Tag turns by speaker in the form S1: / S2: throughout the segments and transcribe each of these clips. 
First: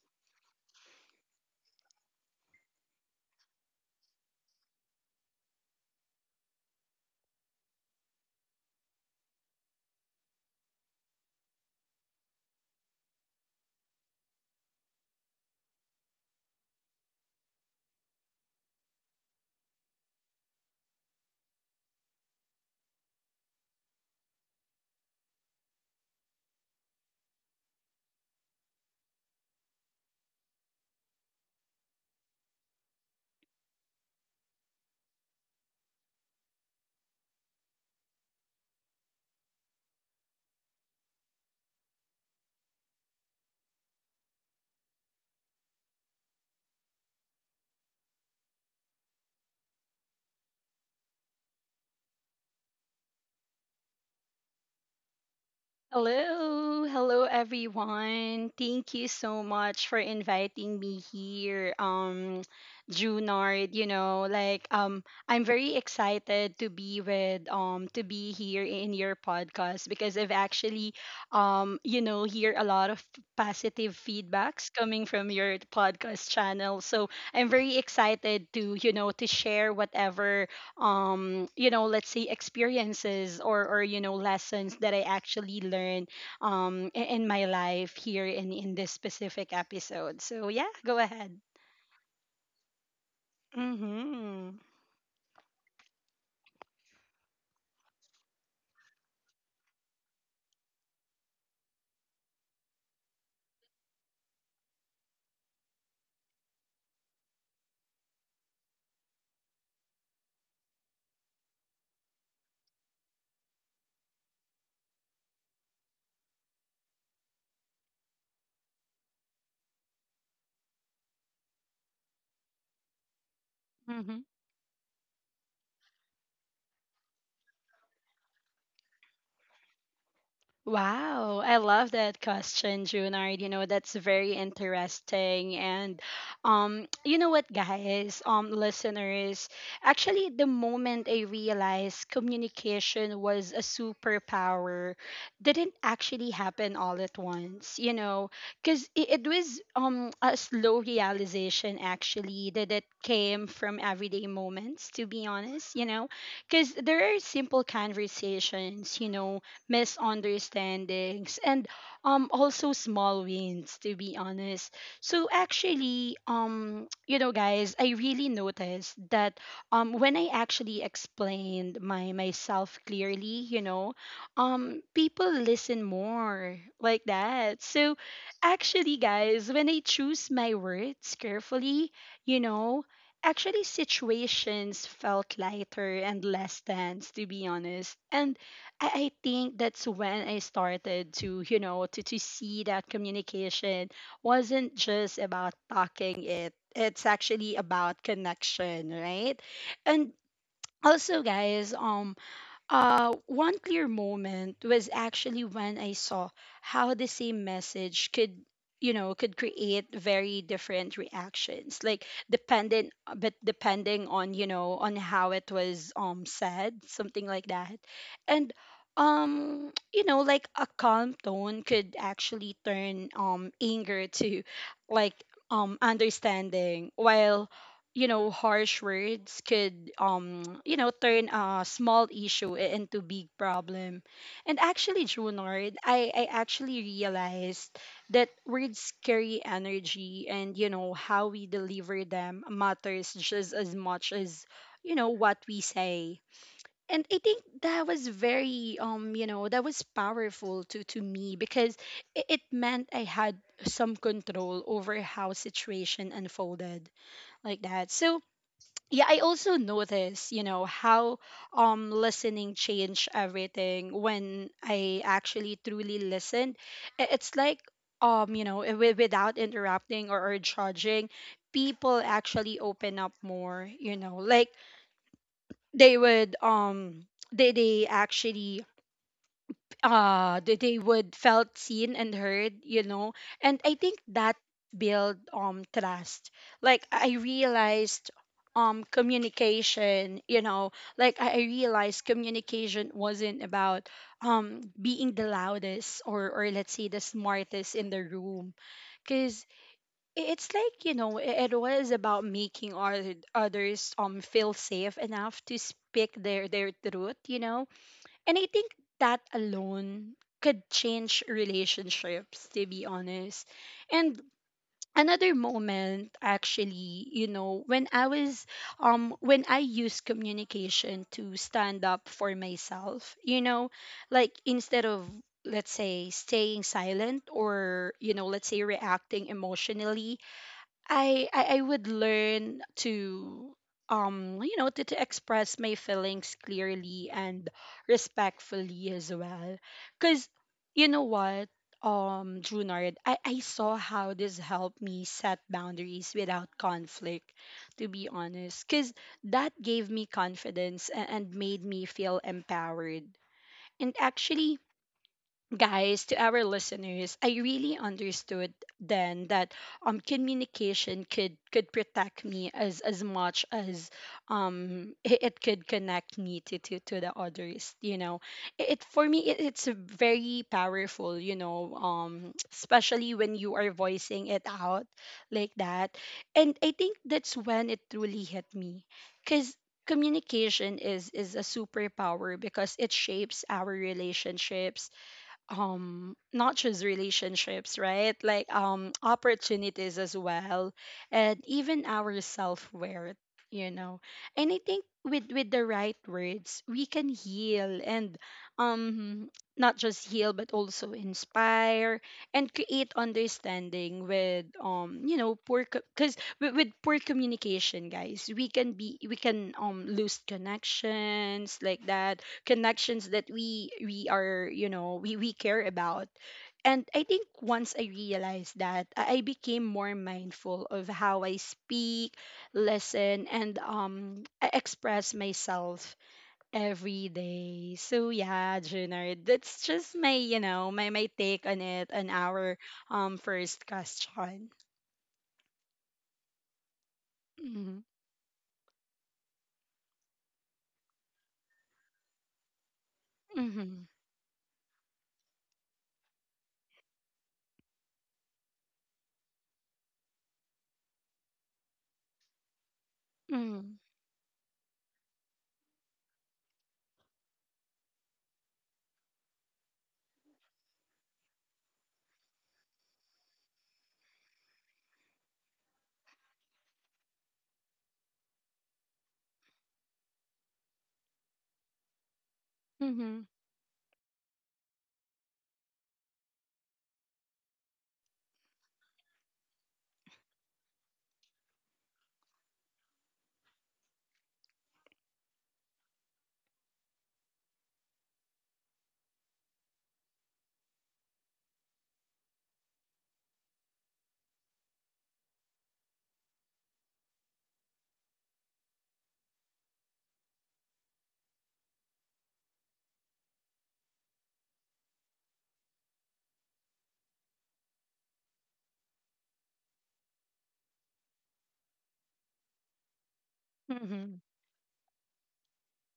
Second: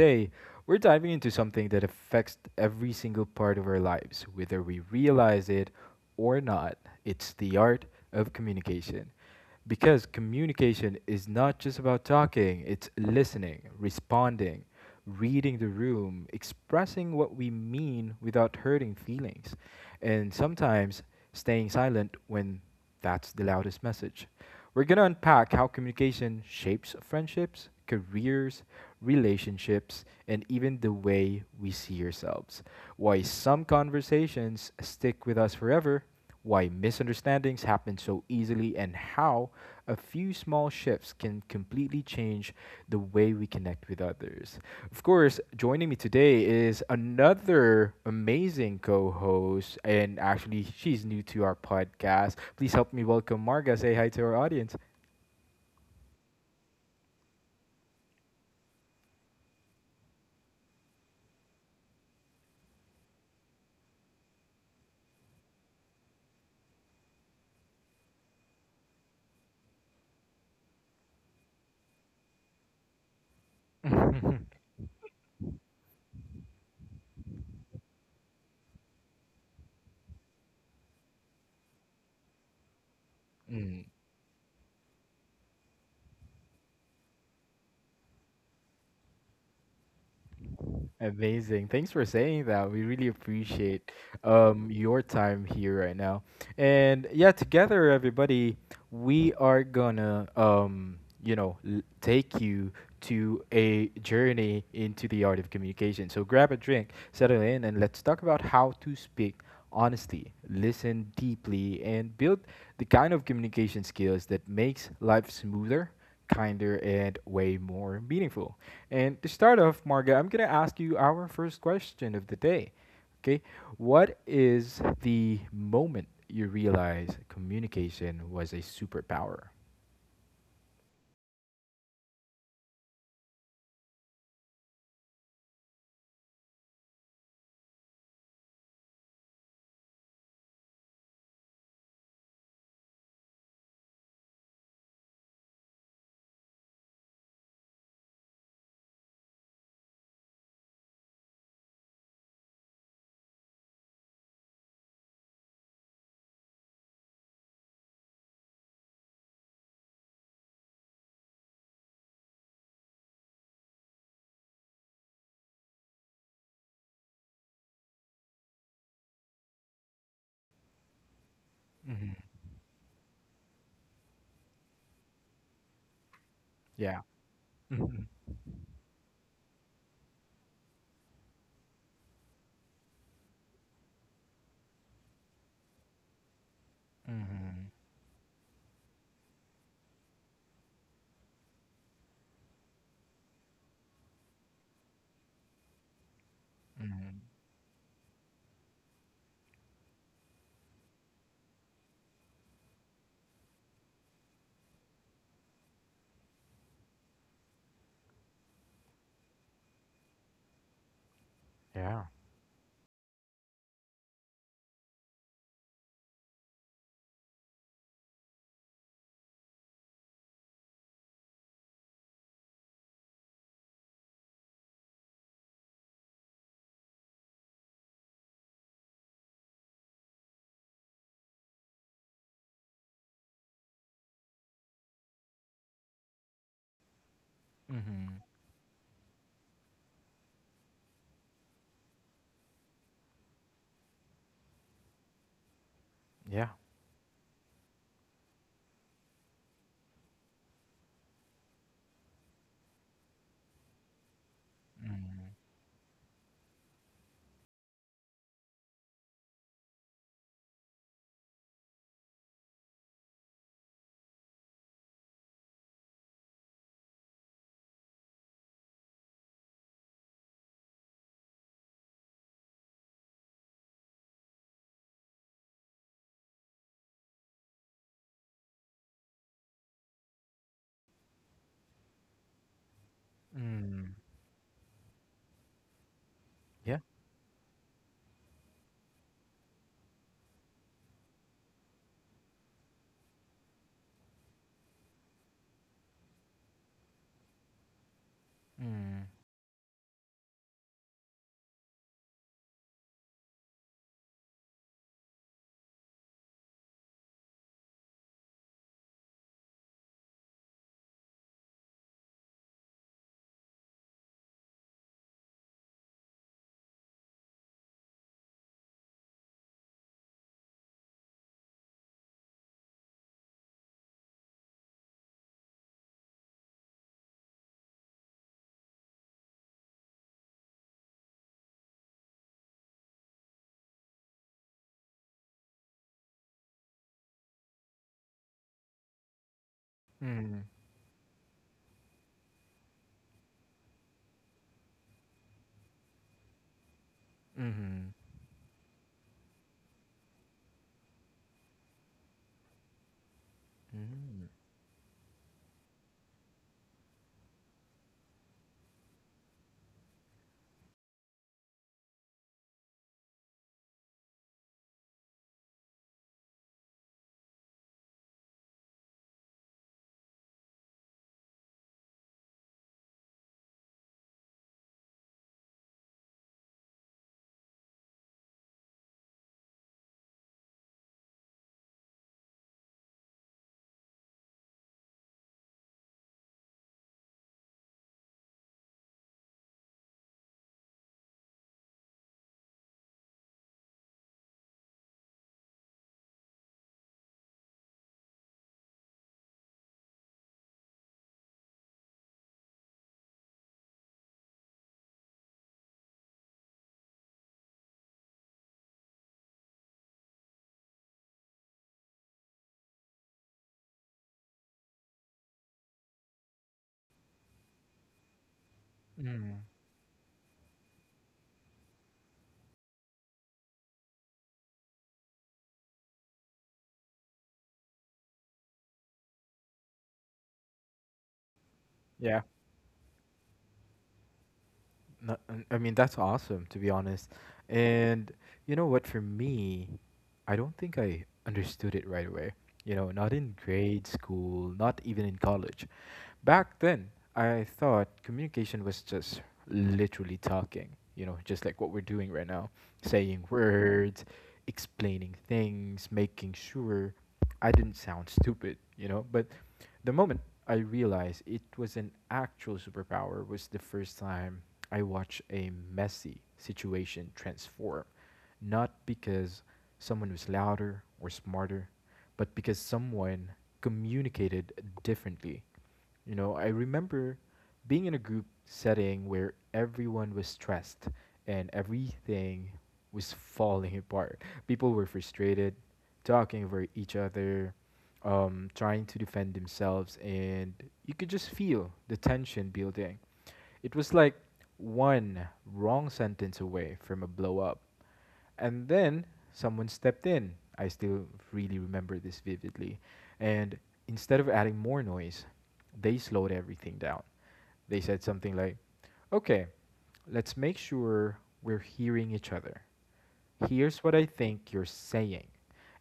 S1: today we're diving into something that affects every single part of our lives, whether we realize it or not. It's the art of communication. Because communication is not just about talking, it's listening, responding, reading the room, expressing what we mean without hurting feelings. And sometimes staying silent when that's the loudest message. We're going to unpack how communication shapes friendships, careers, relationships, and even the way we see ourselves. Why some conversations stick with us forever, why misunderstandings happen so easily, and how a few small shifts can completely change the way we connect with others. Of course, joining me today is another amazing co host, and actually, she's new to our podcast. Please help me welcome Marga. Say hi to our audience.
S2: Hello, hello everyone. Thank you so much for inviting me here. Junard, I'm very excited to be with to be here in your podcast because I've actually hear a lot of positive feedbacks coming from your podcast channel. So I'm very excited to, you know, to share whatever let's say experiences or you know lessons that I actually learned in my life here in this specific episode, so yeah, go ahead.
S1: Amazing. Thanks for saying that. We really appreciate
S2: mhm
S1: your time here right now. And yeah, together, everybody, we are gonna, take you to a journey into the art of communication. So grab a drink, settle in, and let's talk about how to speak honestly, listen deeply, and build the kind of communication skills that makes life smoother, kinder, and way more meaningful. And to start off, Marga, I'm going to ask you our first question of the day. Okay.
S2: mhm
S1: What is the moment you realize communication was a superpower?
S2: Wow, I love that question, Junard. You know, that's very interesting. And you know what, guys, listeners, actually the moment I realized communication was a superpower didn't actually happen all at once, you know, because it was a slow realization actually that it came from everyday moments, to be honest, you know, because there are simple conversations, you know, misunderstandings, and also small wins, to be honest. So actually, you know guys, I really noticed that when I actually explained my myself clearly, you know, people listen more, like
S1: Yeah.
S2: that. So
S1: Mhm.
S2: actually guys, when I choose my words carefully, you know, actually situations felt lighter and less tense, to be
S1: Mhm.
S2: honest. And I think that's when I started to, you know, to see that communication wasn't just about talking it. It's
S1: Mhm.
S2: actually about connection, right? And also guys, one clear moment was actually when I saw how the same message could, you know, could create very different reactions, like
S1: Yeah.
S2: dependent, but depending on, you know, on how it was said, something like that. And you know, like a calm tone could actually turn anger to like understanding, while you know harsh words could turn a small issue into big problem. And actually Junard, I actually realized that
S1: Mhm.
S2: words carry energy, and you know how we deliver them matters just as much as you know what we say.
S1: Yeah.
S2: And I think that was very that was powerful to me because it meant I had some control over how situation unfolded, like that. So yeah, I also notice you know how listening changed everything. When I actually truly listened, it's like you know without interrupting or judging, people actually open up more, you know, like they would they actually they would felt seen and heard, you know. And I think
S1: Mhm.
S2: that build trust. Like
S1: Yeah.
S2: I realized communication you know like I realized communication wasn't about being the loudest or let's say the smartest in the room,
S1: Mhm.
S2: because it's like you know it was about making others feel safe enough to speak their truth, you know. And I think that alone could change relationships, to be honest. And another moment actually, you know, when I was when I used communication to stand up for myself, you know, like instead of let's say staying silent or you know let's say reacting emotionally, I would learn to to express my feelings clearly and respectfully as well. Because
S1: Mm.
S2: you know what Junard, I saw how this helped me set boundaries without conflict,
S1: Mm-hmm.
S2: to be
S1: Mm.
S2: honest, because that gave me confidence and made me feel empowered. And actually guys, to our listeners, I really understood then that communication could protect me as much as it could connect me to to the others, you know. For me, it's very powerful, you know. Especially when you are voicing it out, like that. And I think that's when it truly hit me, because communication is a superpower because it shapes our relationships, not just relationships, right, like opportunities as well, and even our self-worth, you know. And I think with the right words we can heal and um not just heal but also inspire and create understanding. With you know poor Because with poor communication guys, we can be we can lose connections, like that. Connections that we are, you know, we care about. And I think once I realized that, I
S1: Mhm.
S2: became more mindful of how I speak, listen, and I express myself every day. So yeah Junard, that's just my you know my my take on it on
S1: Yeah.
S2: our first question.
S1: No, n- I mean that's awesome to be honest.
S2: mm-hmm.
S1: And you know what, for me, I don't think I understood it right away. You know, not in
S2: Mm-hmm.
S1: grade school, not even in college. Back then, I thought communication was just literally talking, you know, just like what we're doing right now, saying
S2: Mm-hmm.
S1: words, explaining things, making sure I didn't sound stupid, you know. But the moment I realized it was an actual superpower was the first time I watched a messy situation transform. Not because someone was louder or smarter, but because
S2: Mm-hmm.
S1: someone communicated differently. You know, I remember being in a group setting where everyone was stressed and everything was falling apart. People were frustrated, talking over each other, trying to defend themselves, and you could just feel the tension building. It was like one wrong sentence away from a blow up. And then someone stepped in. I still really remember this vividly. And instead of adding more noise, they slowed everything down. They said something like, okay, let's make sure we're hearing each other, here's what
S2: Mm-hmm.
S1: I think you're saying.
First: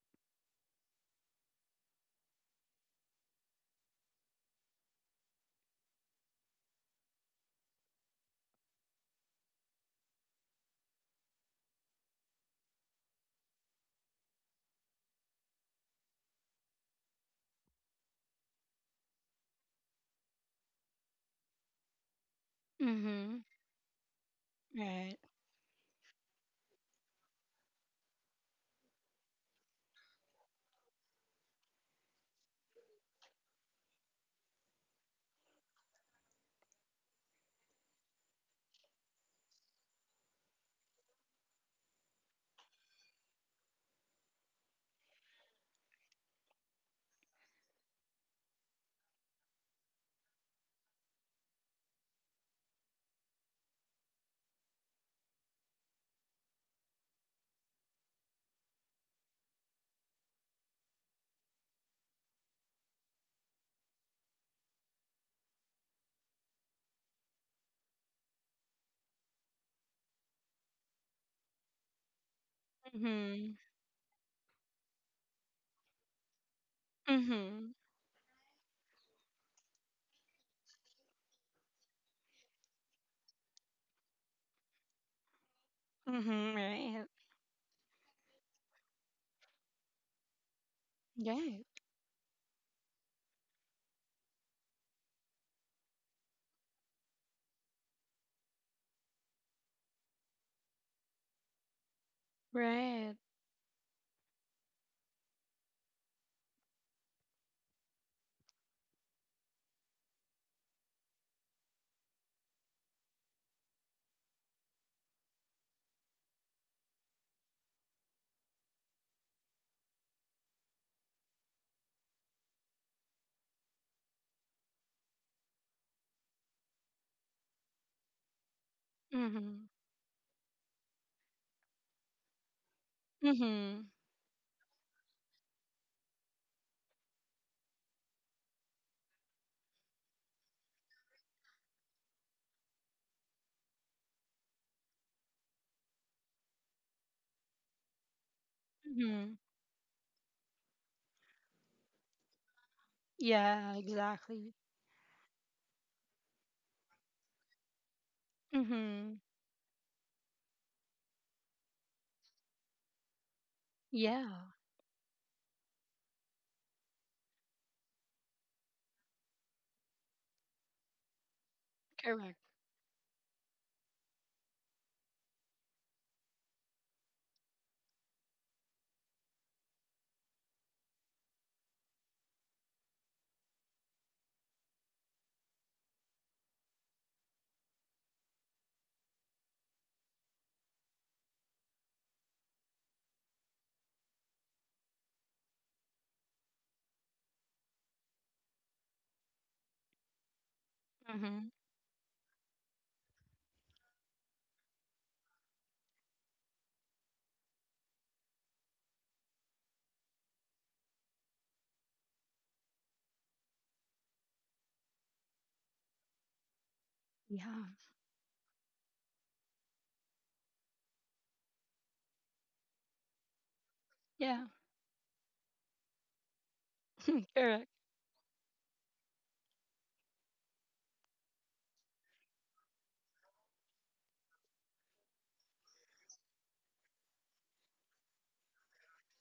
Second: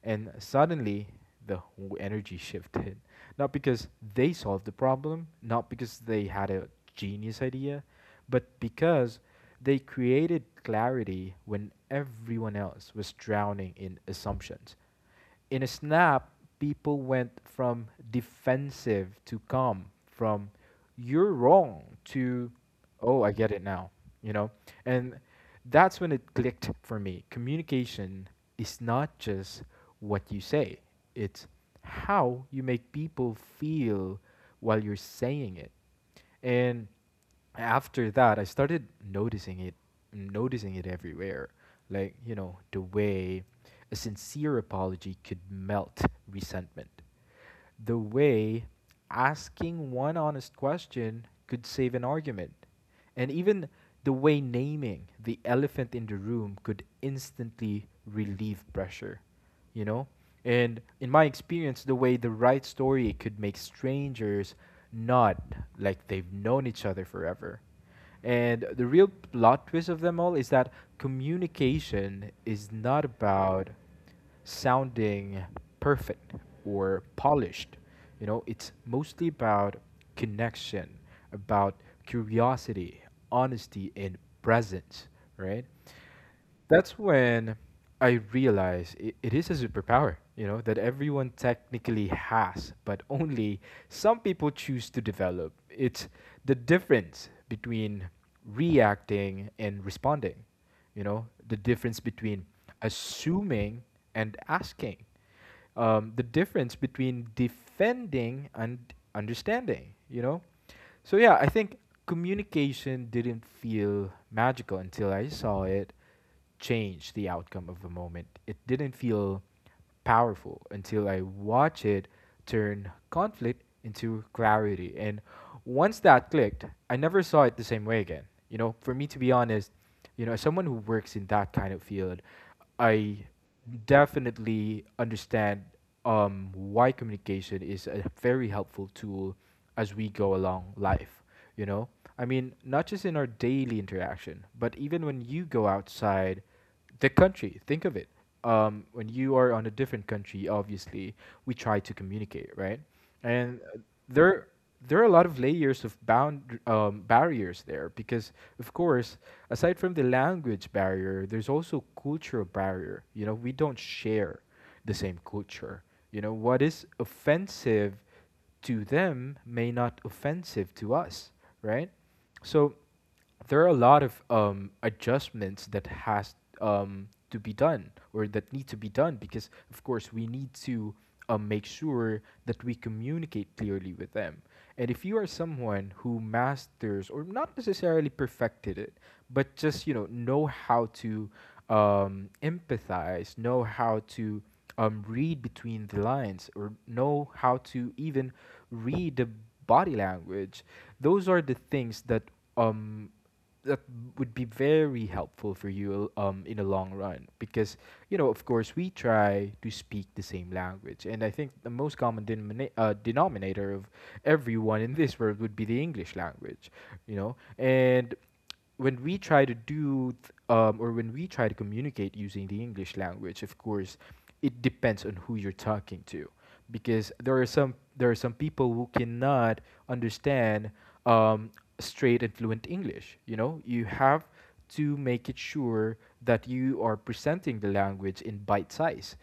S1: And suddenly, the whole energy shifted. Not because they solved the problem, not because they had a genius idea, but because they created clarity when everyone else was drowning in assumptions. In a snap, people went from defensive to calm, from you're wrong to oh, I
S2: Mm-hmm.
S1: get it now, you know?
S2: Right.
S1: And that's when it clicked for me. Communication is not just what you say, it's how you make people feel while you're saying it. And after that, I started noticing it everywhere. Like, you know, the way a sincere apology could melt resentment, the way asking one honest question could save an argument, and even the way naming the elephant in the room could instantly relieve pressure, you know? And in my experience, the way the right story could make strangers nod like they've known each other forever. And the real plot twist of them all is that communication is not
S2: mm-hmm.
S1: about sounding perfect or
S2: Mm-hmm.
S1: polished. You know, it's mostly about connection, about curiosity, honesty, and presence, right?
S2: Mm-hmm.
S1: That's
S2: Right.
S1: when I realize it, it is a superpower, you know, that everyone
S2: Right.
S1: technically has, but only some people choose to develop. It's the difference between reacting and responding, you know, the difference between
S2: Right.
S1: assuming and asking, the difference between defending and understanding, you know? So, yeah, I think communication didn't feel magical until I saw it change the outcome of a moment. It didn't feel powerful until I watch it turn conflict into clarity. And once that clicked, I never saw it the same way again. You know, for me to be
S2: Mhm.
S1: honest, you know, as someone who works in that kind of field, I
S2: Mhm.
S1: definitely understand why communication is a very helpful tool as we go along life. You know, I mean, not just in our daily interaction, but even when you go outside the country, think of it. When
S2: Mhm.
S1: you are on a different country, obviously, we try to communicate, right? And
S2: Yeah,
S1: there
S2: exactly.
S1: there are a lot of layers of bound barriers there because of
S2: Mhm.
S1: course aside from the language barrier there's also cultural barrier, you know, we don't
S2: Yeah.
S1: share the same culture. You know what is offensive to them may not offensive to us, right?
S2: Correct.
S1: So there are a lot of adjustments that has to be done or that need to be done because of course we need to make sure that we communicate clearly with them. And if you are someone who masters or not necessarily perfected it, but just, you know how to empathize, know how to read between the lines or know how to even read the body language, those are
S2: Mhm.
S1: the things that um that would be very helpful for you in the long run because, you know, of course we try to speak the same language. And I think the most common denominator of everyone in this world would be the English language, you know?
S2: Yeah.
S1: And when we try to or when we try to communicate using the English language, of course,
S2: Yeah.
S1: it depends on who you're talking to, because there are
S2: Correct.
S1: some there are some people who cannot understand um, straight and fluent English. You know, you have to make it sure that you are presenting the language in bite size,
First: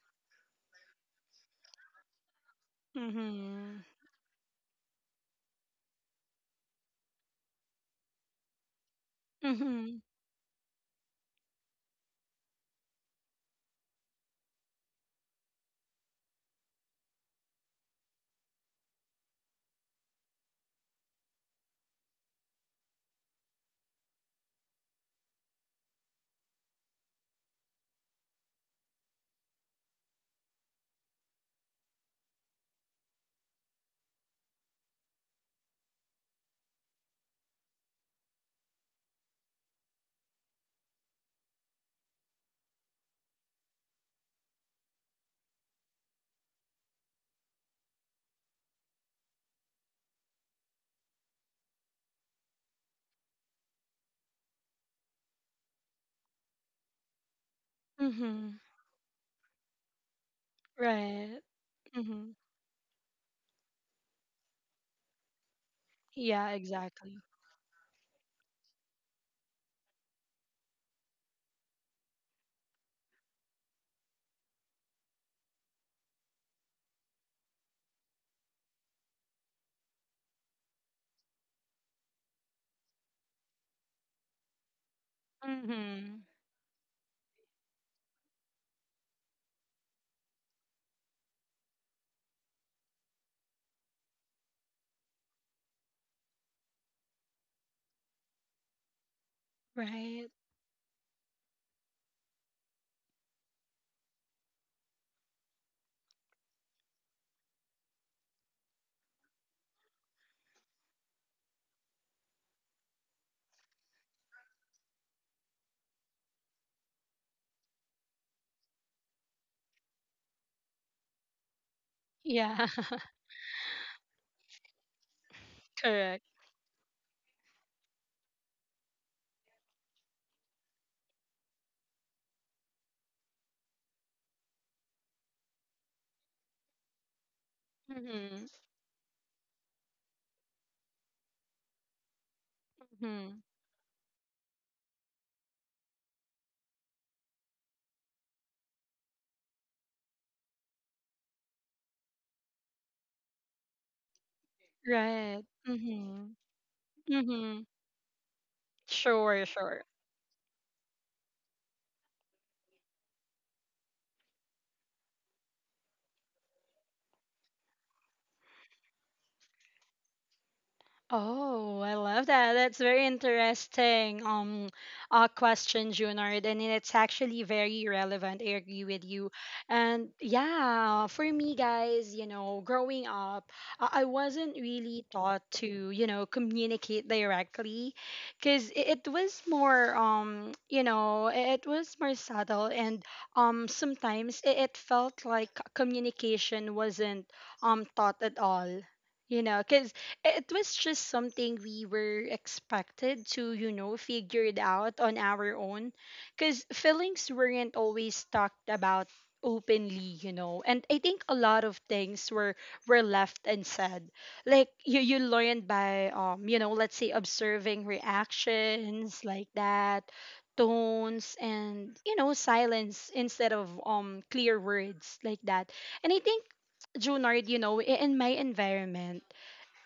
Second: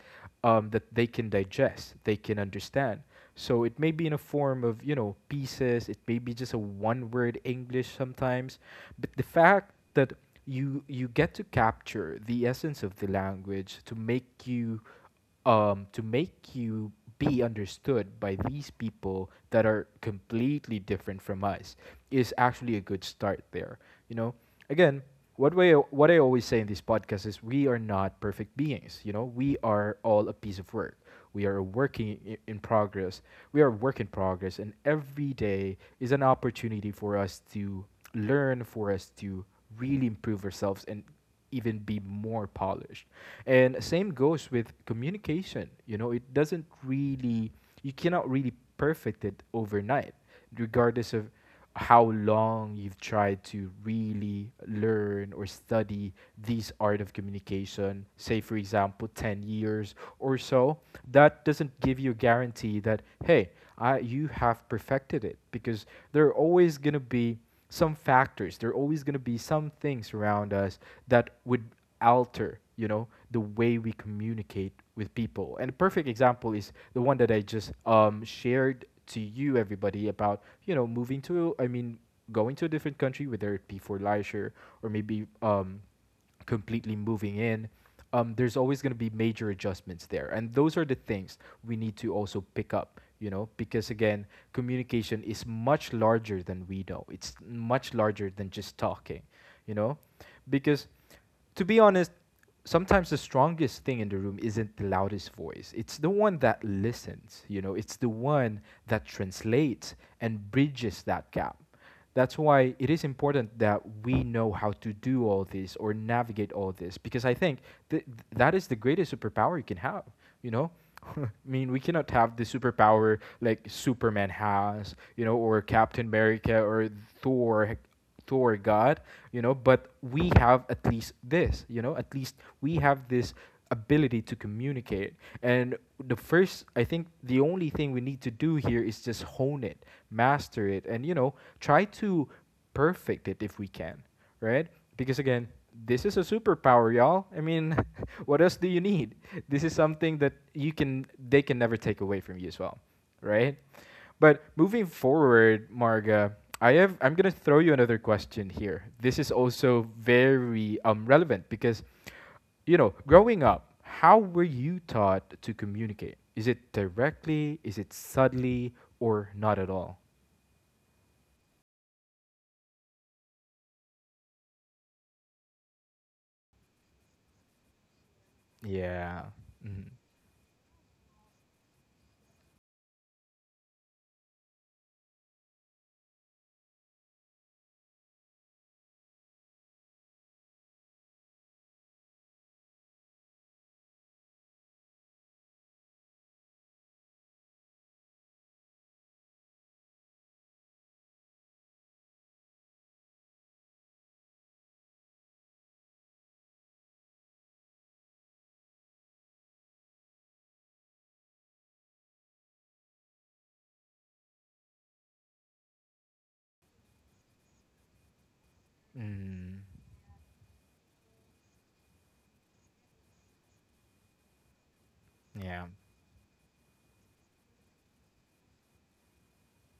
S1: that they can digest, they can understand. So it
S2: Mhm.
S1: may be in a form of, you know, pieces, it may be just a one word English sometimes, but the fact
S2: Mhm.
S1: that you get to capture the essence of the language to make you be understood by these people that are completely different from us is actually a good start there, you know? Again, what I always say in these podcasts is we are not perfect beings. You know, we are all a piece of work. we are working i- in progress we are a work in progress, and every day is an opportunity for us to learn, for us to really improve ourselves and even be more polished. And same goes with communication. You know, it doesn't really, you cannot really perfect it overnight, regardless of how long you've tried to really learn or study these art of communication, say for
S2: Mhm.
S1: example 10 years or so.
S2: Right.
S1: That doesn't give you a
S2: Mhm.
S1: guarantee that, hey, you have perfected it, because there are
S2: Yeah,
S1: always going to
S2: exactly.
S1: be some factors. There are always going to be some things around us that would alter, you know, the way we communicate with people. And a perfect example is the one that I just shared to you, everybody, about, you know, moving to, I mean, going to a different country, whether it be for leisure or maybe
S2: Mhm.
S1: completely moving in, there's always going to be major adjustments there. And those are the things we need to also pick up, you know, because again, communication is much larger than we know. It's much larger than just talking, you know,
S2: Right.
S1: because to be honest, sometimes the strongest thing in the room isn't the loudest voice. It's the one that listens, you know, it's the one that translates and bridges that gap. That's why it is important that we know how to do all this or navigate all this, because I think th- that is the greatest superpower you can have, you know? I mean, we cannot have the
S2: Yeah.
S1: superpower like Superman has, you know, or Captain
S2: Correct.
S1: America or Thor toward God, you know, but we have at least this, you know, at least we have this ability to communicate. And the first, I think the only thing we need to
S2: Mhm.
S1: do here is just hone it, master it, and, you know, try to perfect it
S2: Mhm.
S1: if we can, right? Because again, this is a superpower, y'all. I mean, what else do you need? This is something that you can they can never take away from you as well, right? But moving
S2: Right.
S1: forward,
S2: Mhm.
S1: Marga, I'm gonna throw
S2: Mhm.
S1: you another question here. This is
S2: Sure, sure.
S1: also very relevant because, you know, growing up, how were you taught to communicate? Is it directly? Is it subtly? Or not at all?
S2: Oh, I love that. That's very interesting question, Junard. And it's actually very relevant. I agree with you.
S1: Yeah. Mm-hmm.
S2: And yeah, for me, guys, you know, growing up, I wasn't really taught to, you know, communicate directly because it was more, you know, it was more subtle. And sometimes it felt like communication wasn't taught at all, you know, because it was just something we were expected to, you know, figure it out on our own. Because feelings weren't always talked about openly, you know. And I think a lot of things were left unsaid. Like you learned by you know, let's say observing reactions like
S1: Mm,
S2: that, tones and you know, silence instead of clear words, like
S1: yeah.
S2: that. And I think Junard, you know, in my environment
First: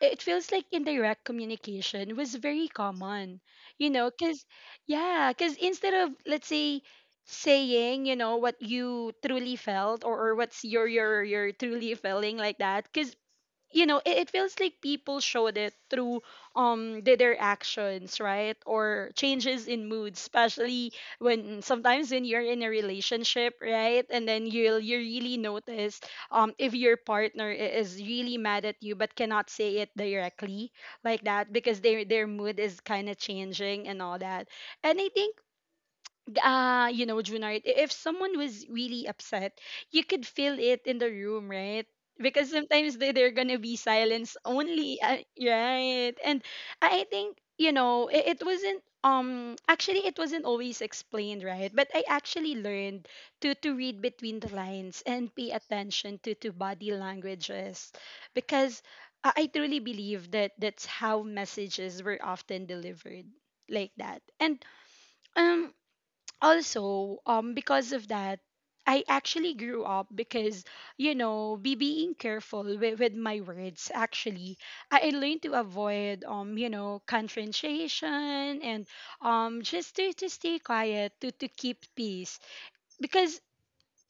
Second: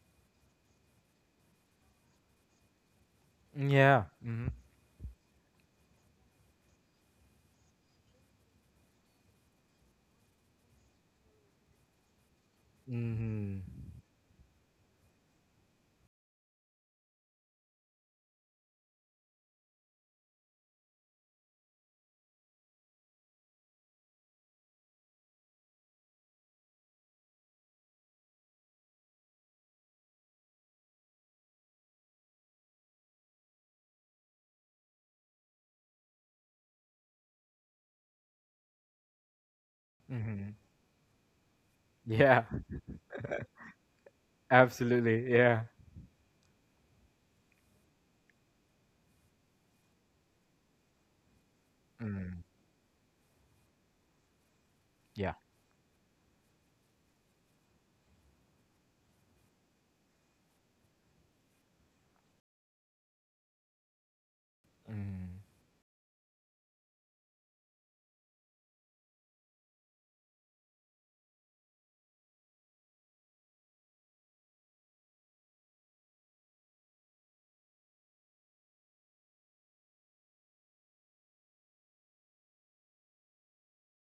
S2: it feels like indirect communication was very common, you
S1: Yeah.
S2: know, because
S1: Mm-hmm.
S2: yeah, because instead of let's say saying you know what you truly felt, or what's your your truly feeling like that. Because
S1: Mm-hmm.
S2: you know it feels like people showed it through their actions, right, or changes in mood, especially when sometimes when you're in a relationship, right, and then you'll you really notice if your partner is really mad at you but cannot say it directly, like that, because their mood is kind of changing and all that. And I think you know Junard, if someone was really upset you could
S1: Mm-hmm.
S2: feel it in the room, right,
S1: Yeah,
S2: because sometimes they're gonna be silence only
S1: absolutely. Yeah.
S2: right. And I think, you know, it wasn't actually it wasn't always explained right, but I actually learned to read between the lines and
S1: Yeah.
S2: pay attention to body languages, because I truly believe that that's how messages were often delivered, like that. And
S1: Mm.
S2: um also because of that I actually grew up, because you know be being careful with my words, actually I learned to avoid confrontation and just to stay quiet to keep peace, because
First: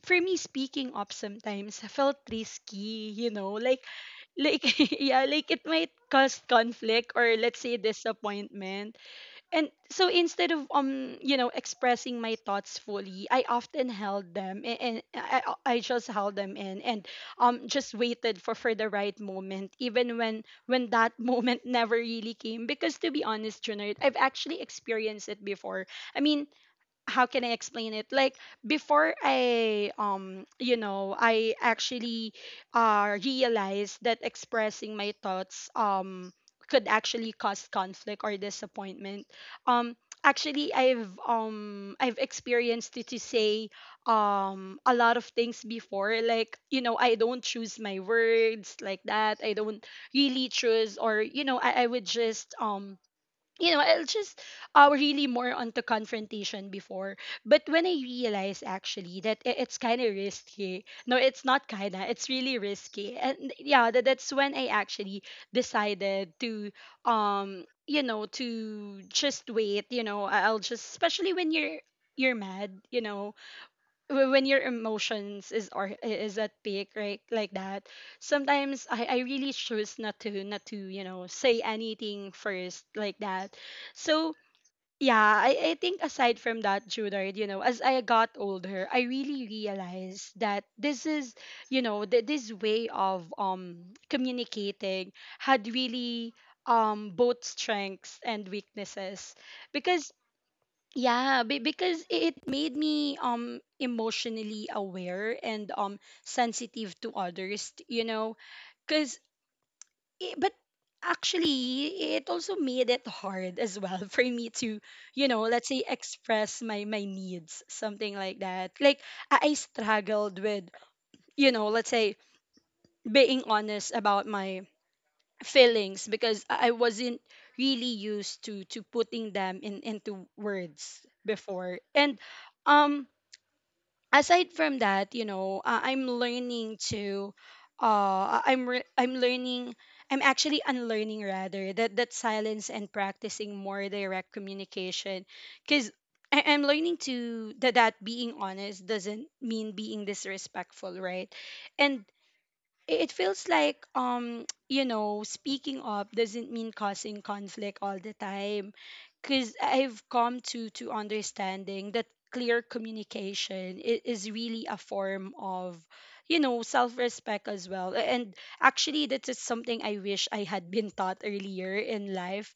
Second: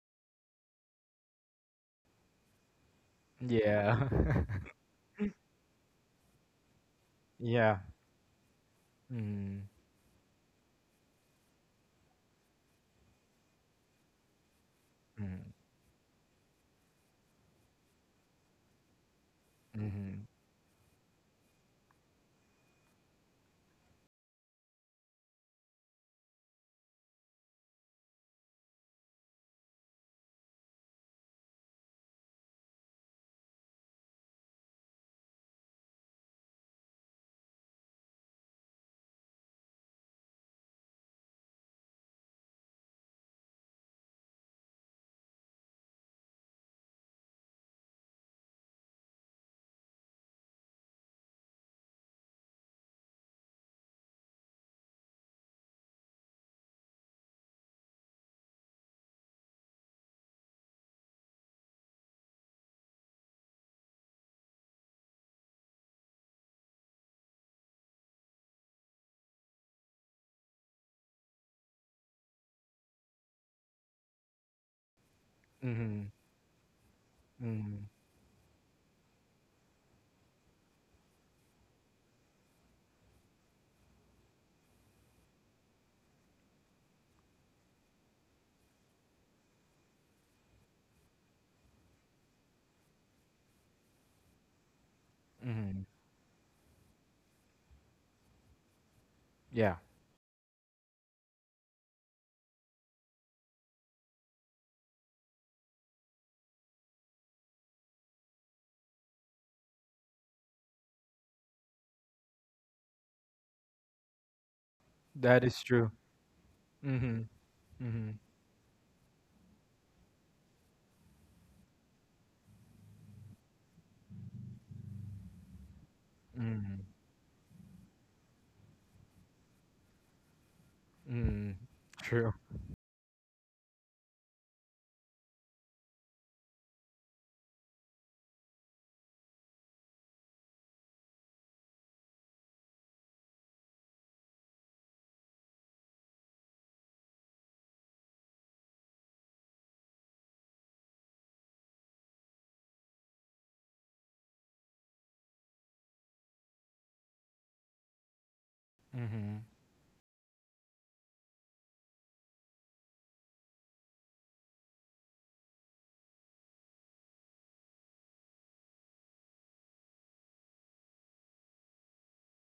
S2: for me speaking up sometimes felt risky, you know,
S1: Yeah.
S2: like yeah like it might cause conflict or let's say
S1: Yeah.
S2: disappointment.
S1: Mm.
S2: And so instead of expressing my thoughts fully, I often held them a- and I,
S1: Mm.
S2: I I just held them in, and just waited for the right moment, even
S1: Mm-hmm.
S2: when that moment never really came. Because to be honest, Junard, I've actually experienced it before. I mean, how can I explain it? Like before I I actually realized that expressing my thoughts could actually cause conflict or disappointment. Um Actually I've experienced it to say a lot of things before, like you know I don't choose my words like that. I don't really choose or you know I would just I'll just really more onto confrontation before. But when I realized actually that it's kind of risky. No, it's not kind of. It's really risky. And yeah, that's when I actually decided to to just wait. You know, I'll just especially when you're mad. You know, when your emotions is or
S1: Mm-hmm.
S2: is at peak right like
S1: Mm-hmm.
S2: that, sometimes I really choose not to you know say anything first, like that. So yeah, I think aside from that Judard, you know as I got older I really realized that this is you know this way of communicating had
S1: Mm-hmm.
S2: really both strengths and weaknesses,
S1: Yeah.
S2: because yeah, because it made me emotionally aware and sensitive to others, you know, cuz but actually it also made it hard as well for me to, you
S1: That
S2: know,
S1: is
S2: let's say
S1: true.
S2: express my
S1: Mm-hmm.
S2: needs,
S1: Mm-hmm.
S2: something like that. Like I struggled with, you know, let's say being honest about my feelings because I
S1: Mm-hmm.
S2: wasn't really used to putting them in into words
S1: Mm-hmm.
S2: before. And
S1: True.
S2: um aside from that, you know, I'm learning to, I'm I'm actually unlearning rather that silence and practicing more direct communication, because I'm learning to that being honest doesn't mean being disrespectful, right? And it feels like you know speaking up doesn't mean causing conflict all the time
S1: Mm-hmm.
S2: because I've come to understanding that clear communication is really a form of, you know, self-respect as well. And actually that is something I wish I had been taught earlier in life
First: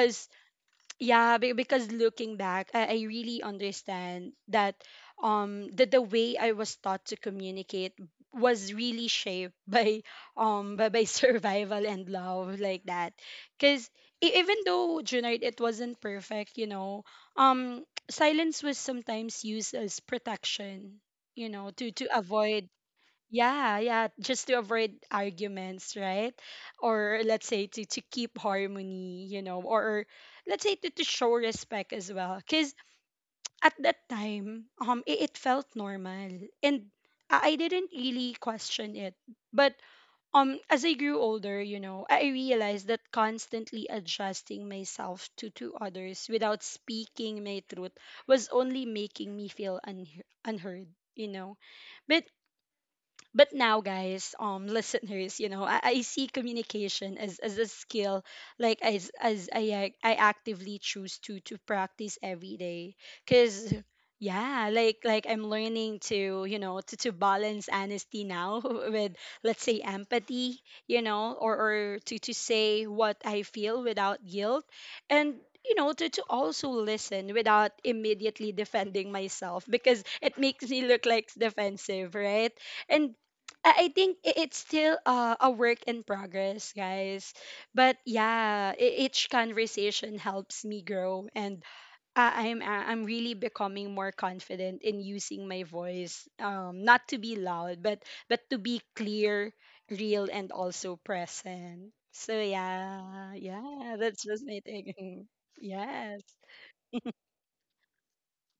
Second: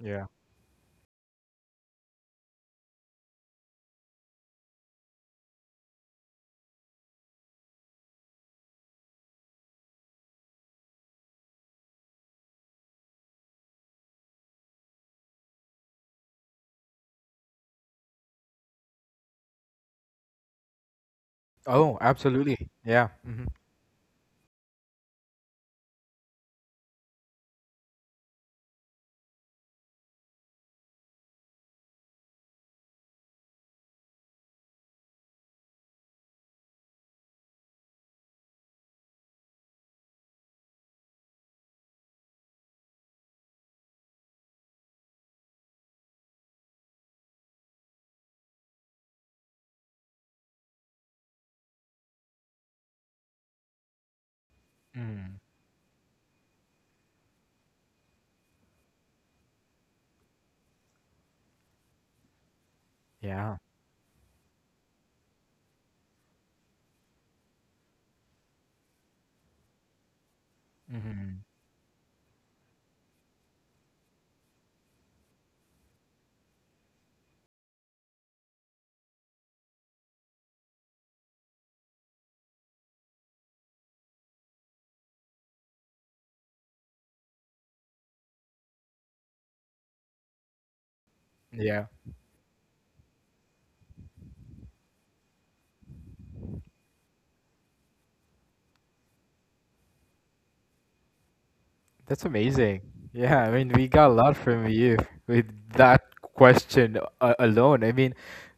S1: Yeah.
S2: yeah, because looking back, I really understand that that the way I was taught to communicate was really shaped by by survival and love, like that, because even though, Junard, it wasn't perfect, you know, silence was sometimes used as protection, you know, to
S1: Oh,
S2: to avoid,
S1: absolutely. Yeah. Mm-hmm.
S2: yeah, yeah, just to avoid arguments, right? Or let's say to keep harmony, you know, or let's say to show respect as well. Cause at that time, it felt normal, and I didn't really question it. But as I grew older, you know, I realized that constantly adjusting myself to others without speaking my truth was only making me feel un unheard, you know. But but now, guys,
S1: Mm.
S2: listeners, you know, I see communication as a skill, like as I actively choose to practice every day
S1: Yeah.
S2: because, yeah, like I'm learning to, you know, to balance honesty now with, let's say, empathy, you know, or to say what I feel without guilt. And you know, to also listen without immediately defending myself because it makes me look like defensive, right? And I think it's still a work in progress, guys. But yeah, each conversation helps me grow, and
S1: Yeah.
S2: I'm really becoming more confident in using my voice, not to be loud, but to be clear, real, and also present.
S1: That's
S2: So
S1: amazing.
S2: yeah,
S1: Yeah, I mean, we
S2: yeah,
S1: got a
S2: that's
S1: lot
S2: just my
S1: from you
S2: thing.
S1: with that
S2: Yes,
S1: question alone. I mean,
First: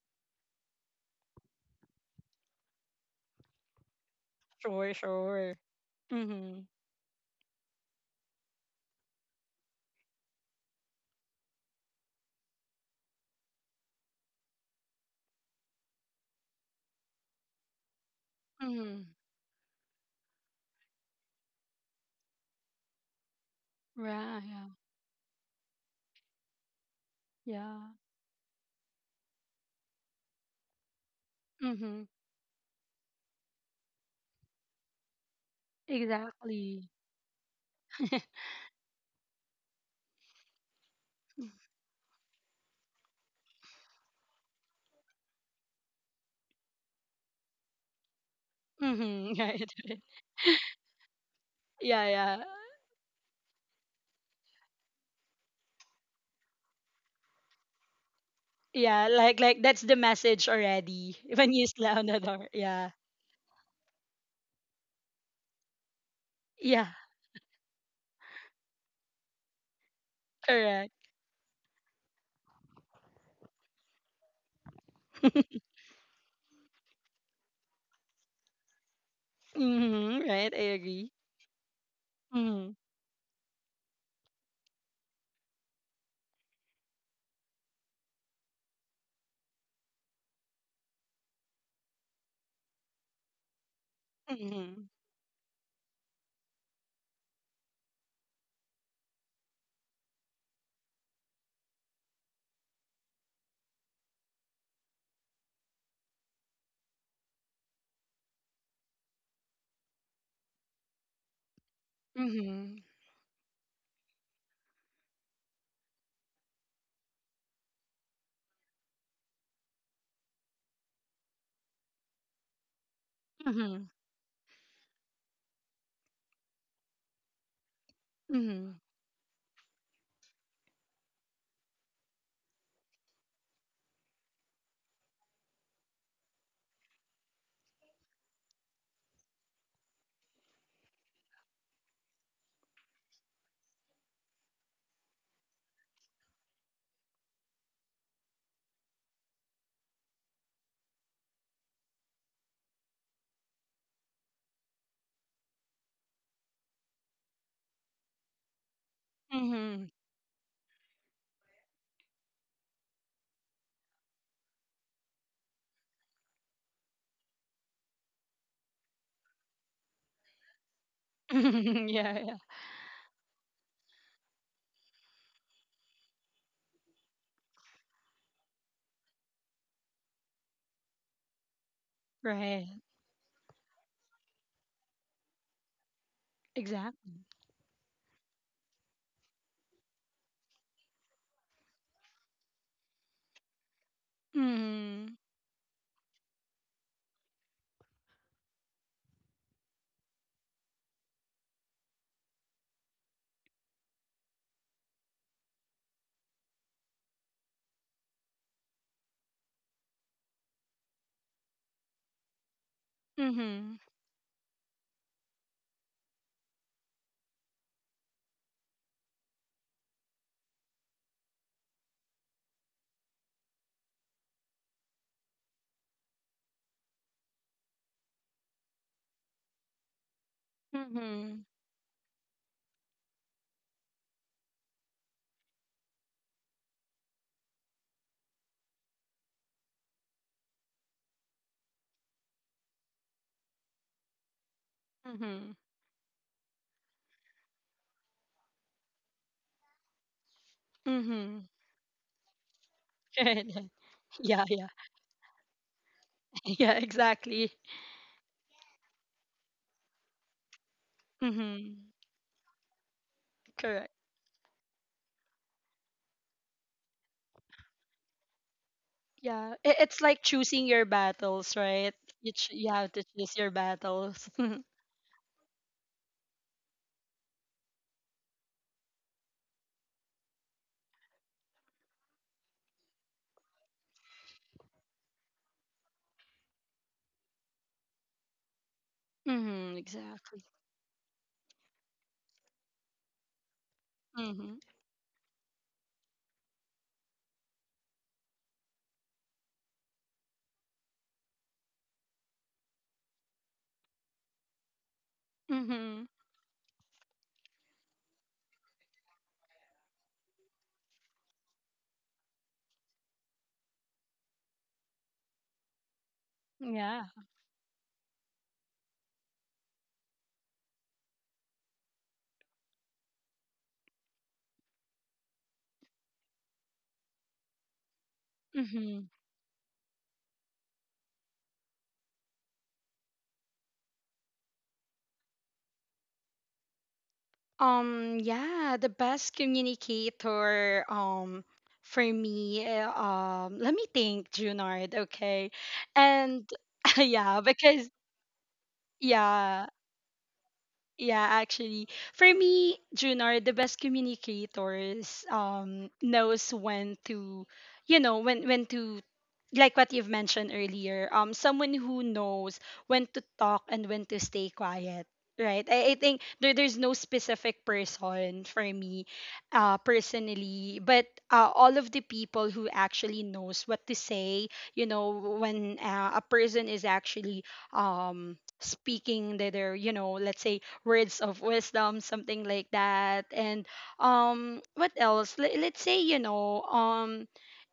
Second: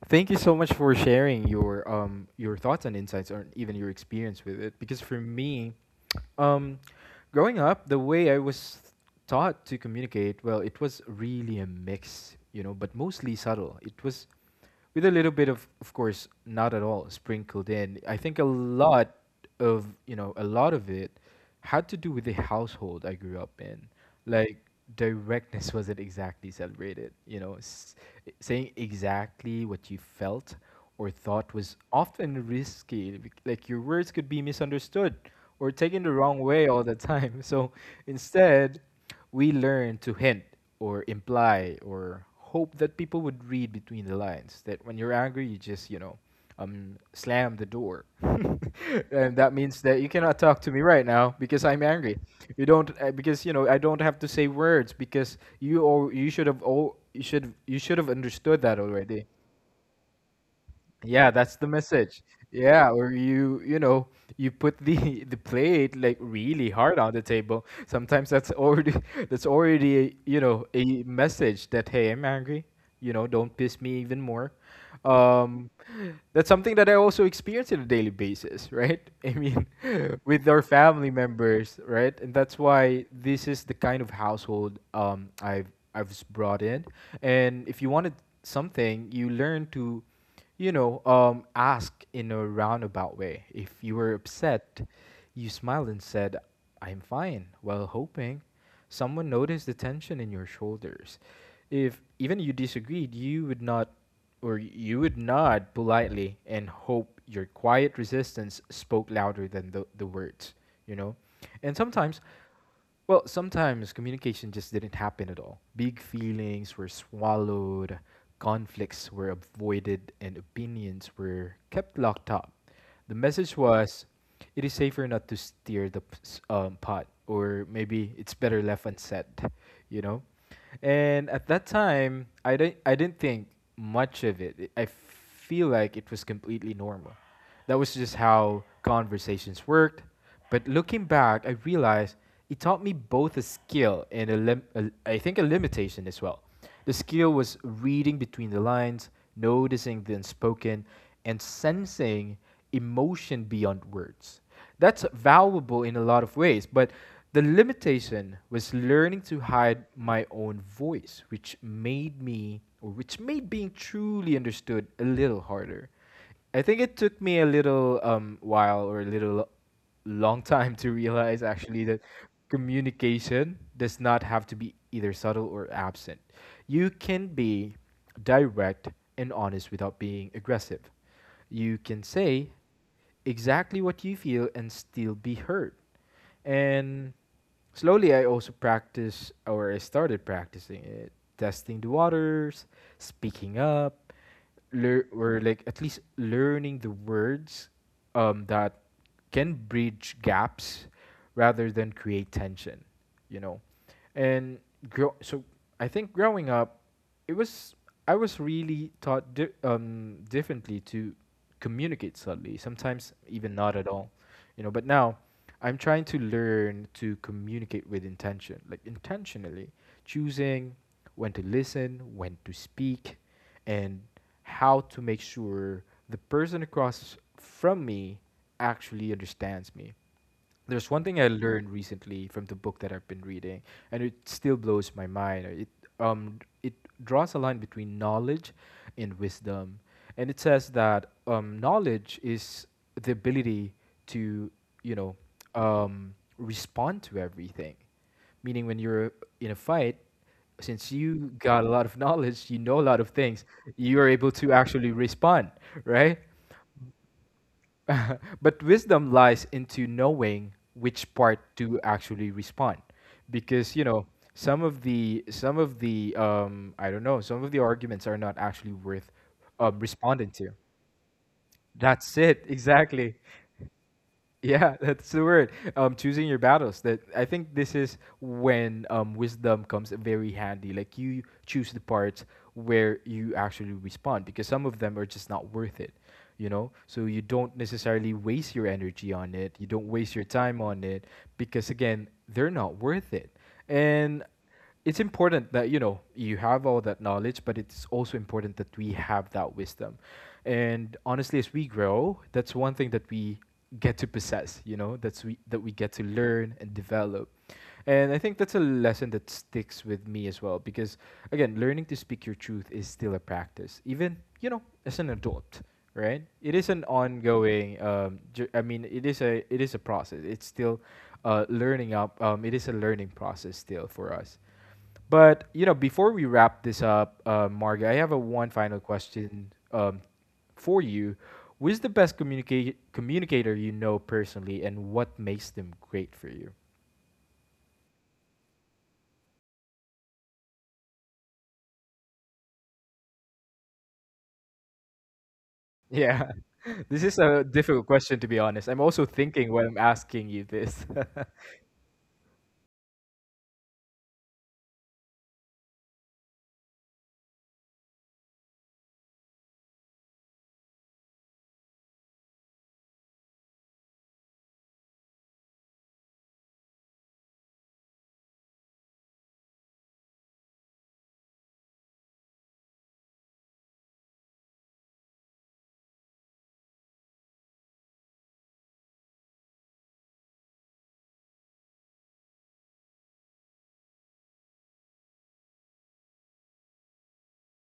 S1: thank you so much for sharing your thoughts and insights or even your experience with it
S2: sure,
S1: because for
S2: sure.
S1: me,
S2: Mhm.
S1: um growing up, the way I was taught to communicate, well, it was really a mix, but mostly subtle. It was with a little bit of course not at all sprinkled in. I think a
S2: Mhm.
S1: lot of a lot of it had to do with the household I grew up in.
S2: Right.
S1: Like
S2: Yeah.
S1: directness wasn't exactly celebrated,
S2: Yeah.
S1: saying exactly what you felt or thought was
S2: Mhm.
S1: often risky, like your words could be misunderstood or taken the wrong way all
S2: Exactly.
S1: the time. So instead we learn to hint or imply or hope that people would read between the lines. That when you're angry, you just, slam the door. And
S2: Mm-hmm.
S1: that
S2: Right,
S1: means that
S2: right.
S1: you cannot talk to me right now because I'm
S2: Yeah,
S1: angry.
S2: yeah.
S1: You don't because I don't have to say words because you all you should have all you should have understood that
S2: Yeah,
S1: already.
S2: like that's the message already
S1: Yeah,
S2: when
S1: that's the
S2: you slam on the
S1: message.
S2: door.
S1: Yeah,
S2: Yeah.
S1: or you know you put the the plate like really
S2: Yeah,
S1: hard on the table. Sometimes that's already that's already you know
S2: correct.
S1: a message that hey, I'm angry. You know, don't piss me even more. Um, that's something that I also experience on a daily basis, right? I mean,
S2: Mm-hmm.
S1: with
S2: Right,
S1: our
S2: I
S1: family
S2: agree.
S1: members, right? And that's
S2: Mm-hmm.
S1: why this is the kind of household brought in. And if you wanted something, you learn to ask in a roundabout way. If you were upset,
S2: Mm-hmm.
S1: you smiled and said, I'm fine, while hoping someone noticed the tension in your shoulders. If even you disagreed, you would not, or you would nod politely and hope your quiet resistance spoke louder than the words, you know? And sometimes
S2: Mm-hmm.
S1: sometimes communication just didn't happen at all. Big feelings were swallowed, conflicts were avoided, and opinions were kept locked up. The message
S2: Mm-hmm.
S1: was it is safer not to steer the pot, or maybe it's better
S2: Mm-hmm.
S1: left unsaid, you know? And at that time, I didn't think much of it. I feel like it was completely normal. That was just how conversations worked, but looking back, I realized it taught me both a skill and a I think a limitation as well. The skill was reading between the lines, noticing the unspoken, and sensing emotion beyond words. That's valuable in a lot of ways, but the limitation was learning to hide
S2: Mm-hmm.
S1: my own voice, which made me, or which made being truly understood a little harder. I think it took me a little while or a little long time to realize actually that
S2: Yeah, yeah.
S1: communication does not have to be either subtle or absent. You can be direct and honest without being aggressive. You can say
S2: Right.
S1: exactly what you feel and still be heard. And
S2: Exactly.
S1: slowly, I also practiced, or I started practicing it, testing the waters, speaking up, lear-
S2: Mm-hmm.
S1: or like at least learning the words that can bridge gaps rather than create tension, you know. And grow so I think growing up, it was I was really taught differently to communicate subtly. Sometimes even not
S2: Mm-hmm.
S1: at all, you know. But now, I'm trying to learn to communicate with intention, like intentionally choosing when to listen, when to speak, and how to make sure the person across from me actually understands me. There's one thing I
S2: Mm-hmm.
S1: learned recently from the book that I've been reading, and it still blows my mind. It um it draws a line between knowledge and wisdom, and it says that knowledge is the ability to you know
S2: Mm-hmm.
S1: respond to everything, meaning when you're in a fight, since you
S2: Mm-hmm.
S1: got a lot of knowledge, you know a lot of things, you are able
S2: Yeah,
S1: to
S2: yeah.
S1: actually respond, right?
S2: Yeah, exactly.
S1: But wisdom lies into knowing which part
S2: Mm-hmm.
S1: to actually respond, because you
S2: Correct.
S1: know some of the I don't know, some of the arguments are not actually worth
S2: Yeah, it, it's like
S1: responding to.
S2: choosing your battles, right?
S1: That's
S2: You
S1: it.
S2: you have to
S1: Exactly,
S2: choose your battles.
S1: yeah. That's the word. Choosing your battles. That, I think, this is when wisdom comes very handy. Like you choose the parts where you actually respond because some of them are just not worth it. You know, so you don't necessarily waste your energy on it. You
S2: Mm-hmm,
S1: don't waste your
S2: exactly.
S1: time on it because again, they're not worth it. And
S2: Mm-hmm.
S1: it's important that you know you have all that knowledge, but it's also important that we have that wisdom. And honestly, as we grow, that's one thing that we get to possess, you know, that's we that we get to
S2: Mm-hmm.
S1: learn and develop. And I think that's a lesson that sticks with me as well because again, learning to speak your truth is still a practice, even, you know, as an adult, right? It is an
S2: Yeah.
S1: ongoing I mean, it is a process. It's still learning up. It is a learning process still for us. But, you know, before we wrap this up, Marga, I have a one final
S2: Mm-hmm.
S1: question for you, who's the best communicator you know personally, and what makes them great for you?
S2: Yeah. The best communicator. For me. Let me think, Junard. Okay.
S1: Yeah,
S2: And
S1: this is
S2: yeah,
S1: a difficult
S2: because
S1: question, to be honest. I'm also thinking when
S2: yeah.
S1: I'm asking you this.
S2: Yeah, actually, for me, Junior, the best communicators knows when to, you know, when to, like what you've mentioned earlier, someone who knows when to talk and when to stay quiet, right? I think there's no specific person for me, personally, but all of the people who actually knows what to say, you know, when a person is actually speaking that they're, you know, let's say, words of wisdom, something like that. And what else? Let's say, you know, um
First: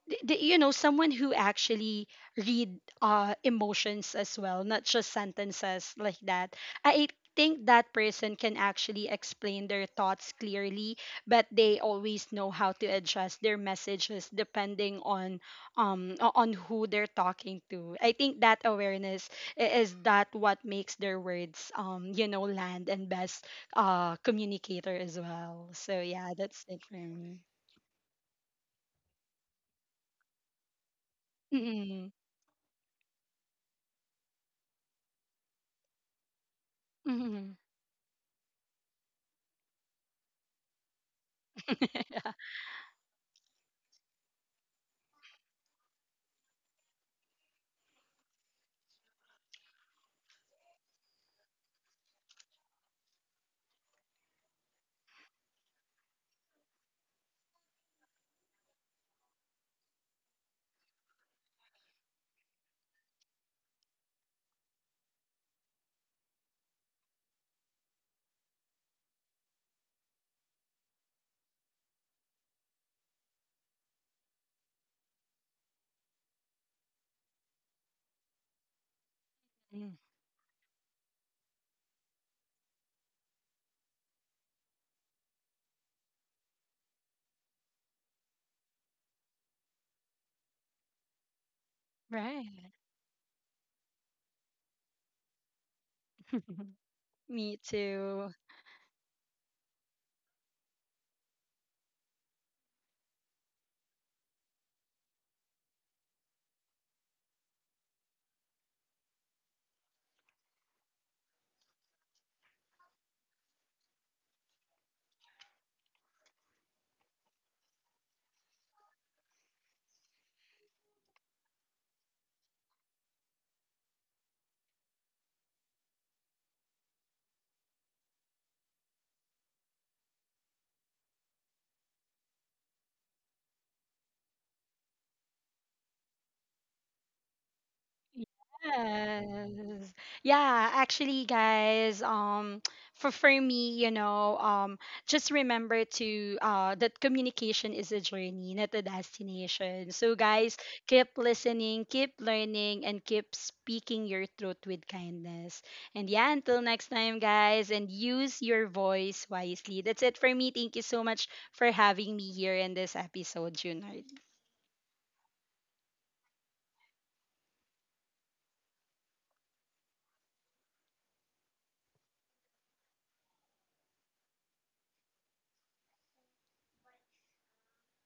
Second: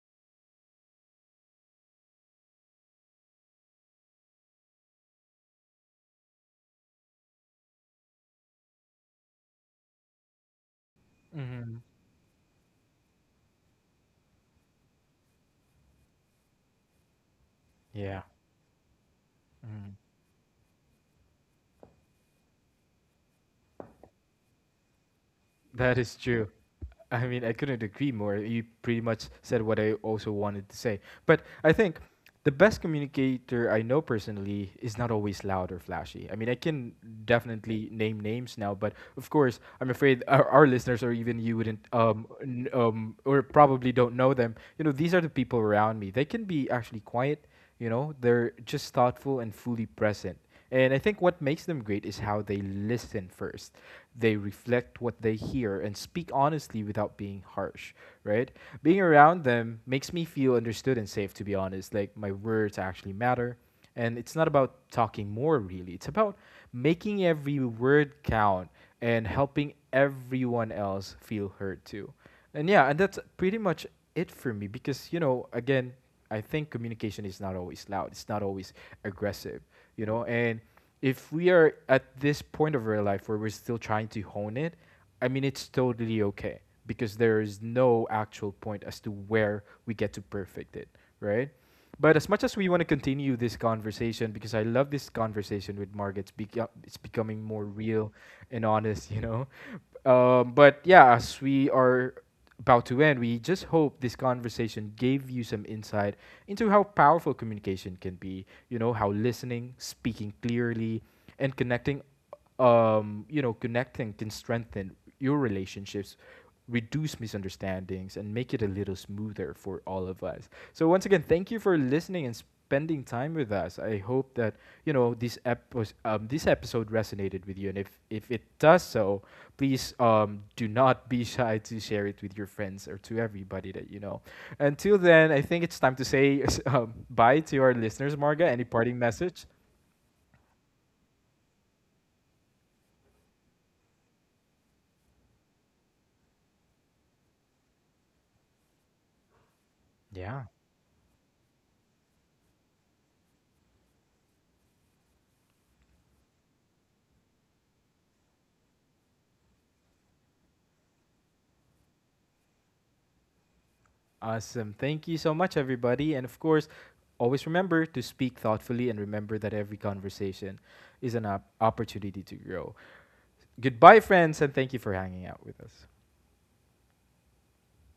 S2: th- th- you know, someone who actually read emotions as well, not just sentences, like that. I think that person can actually explain their thoughts clearly, but they
S1: Hmm.
S2: always know how to adjust their messages depending on on who they're talking to. I
S1: Yeah.
S2: think that awareness is that what makes their words, um, you know, land and best communicator as well.
S1: That
S2: So
S1: is
S2: yeah,
S1: true.
S2: that's it for
S1: I
S2: me.
S1: mean, I couldn't agree more. You pretty much said what I also wanted to say. But I think
S2: Mm-hmm.
S1: the best communicator I know personally is not always loud or flashy. I mean, I can
S2: Mm-hmm.
S1: definitely name names now, but of course, I'm afraid our listeners or even you wouldn't or probably don't know them. You know, these are the people around me. They can be actually quiet, you know, they're just thoughtful and fully present. And I think what makes them great is how they listen first. They reflect what they hear and speak honestly without being harsh, right? Being around them makes me feel understood and safe, to be honest. Like my words actually matter. And it's not about talking more, really. It's about making every word count and helping everyone else feel heard too. And yeah, and that's pretty much it for me because, you know, again, I think communication is not always loud. It's not always aggressive,
S2: Mm.
S1: you know. And if we are at this point of our life where we're still trying to hone it, I mean it's totally okay because there is no actual point as to where we get to perfect it, right? But as much as we
S2: Right.
S1: want to continue this conversation, because I love this conversation with Margaret, it's becoming
S2: Me
S1: more real
S2: too.
S1: and honest. You know, but yeah, as we are about to end, we just hope this conversation gave you some insight into how powerful communication can be, you know, how listening, speaking clearly, and connecting, you know, connecting can strengthen your relationships, reduce misunderstandings, and make it a little smoother for all of us. So, once again, thank you for listening and spending time with us. I hope that, you know, this episode resonated with you. And if it does so, please do not be shy to share it with your friends or to everybody that you know. Until then, I think it's time to say bye to our listeners, Marga. Any parting message?
S2: Yes. Yeah, actually, guys, for me, you know, just remember to that communication is a journey, not a destination. So,
S1: Yeah.
S2: guys, keep listening, keep learning, and keep speaking your truth with kindness. And yeah, until next time, guys, and use your voice wisely. That's it for me. Thank you so much for having me here in this episode, Junard.
S1: Awesome. Thank you so much, everybody. And of course, always remember to speak thoughtfully and remember that every conversation is an opportunity to grow. Goodbye, friends, and thank you for hanging out with us.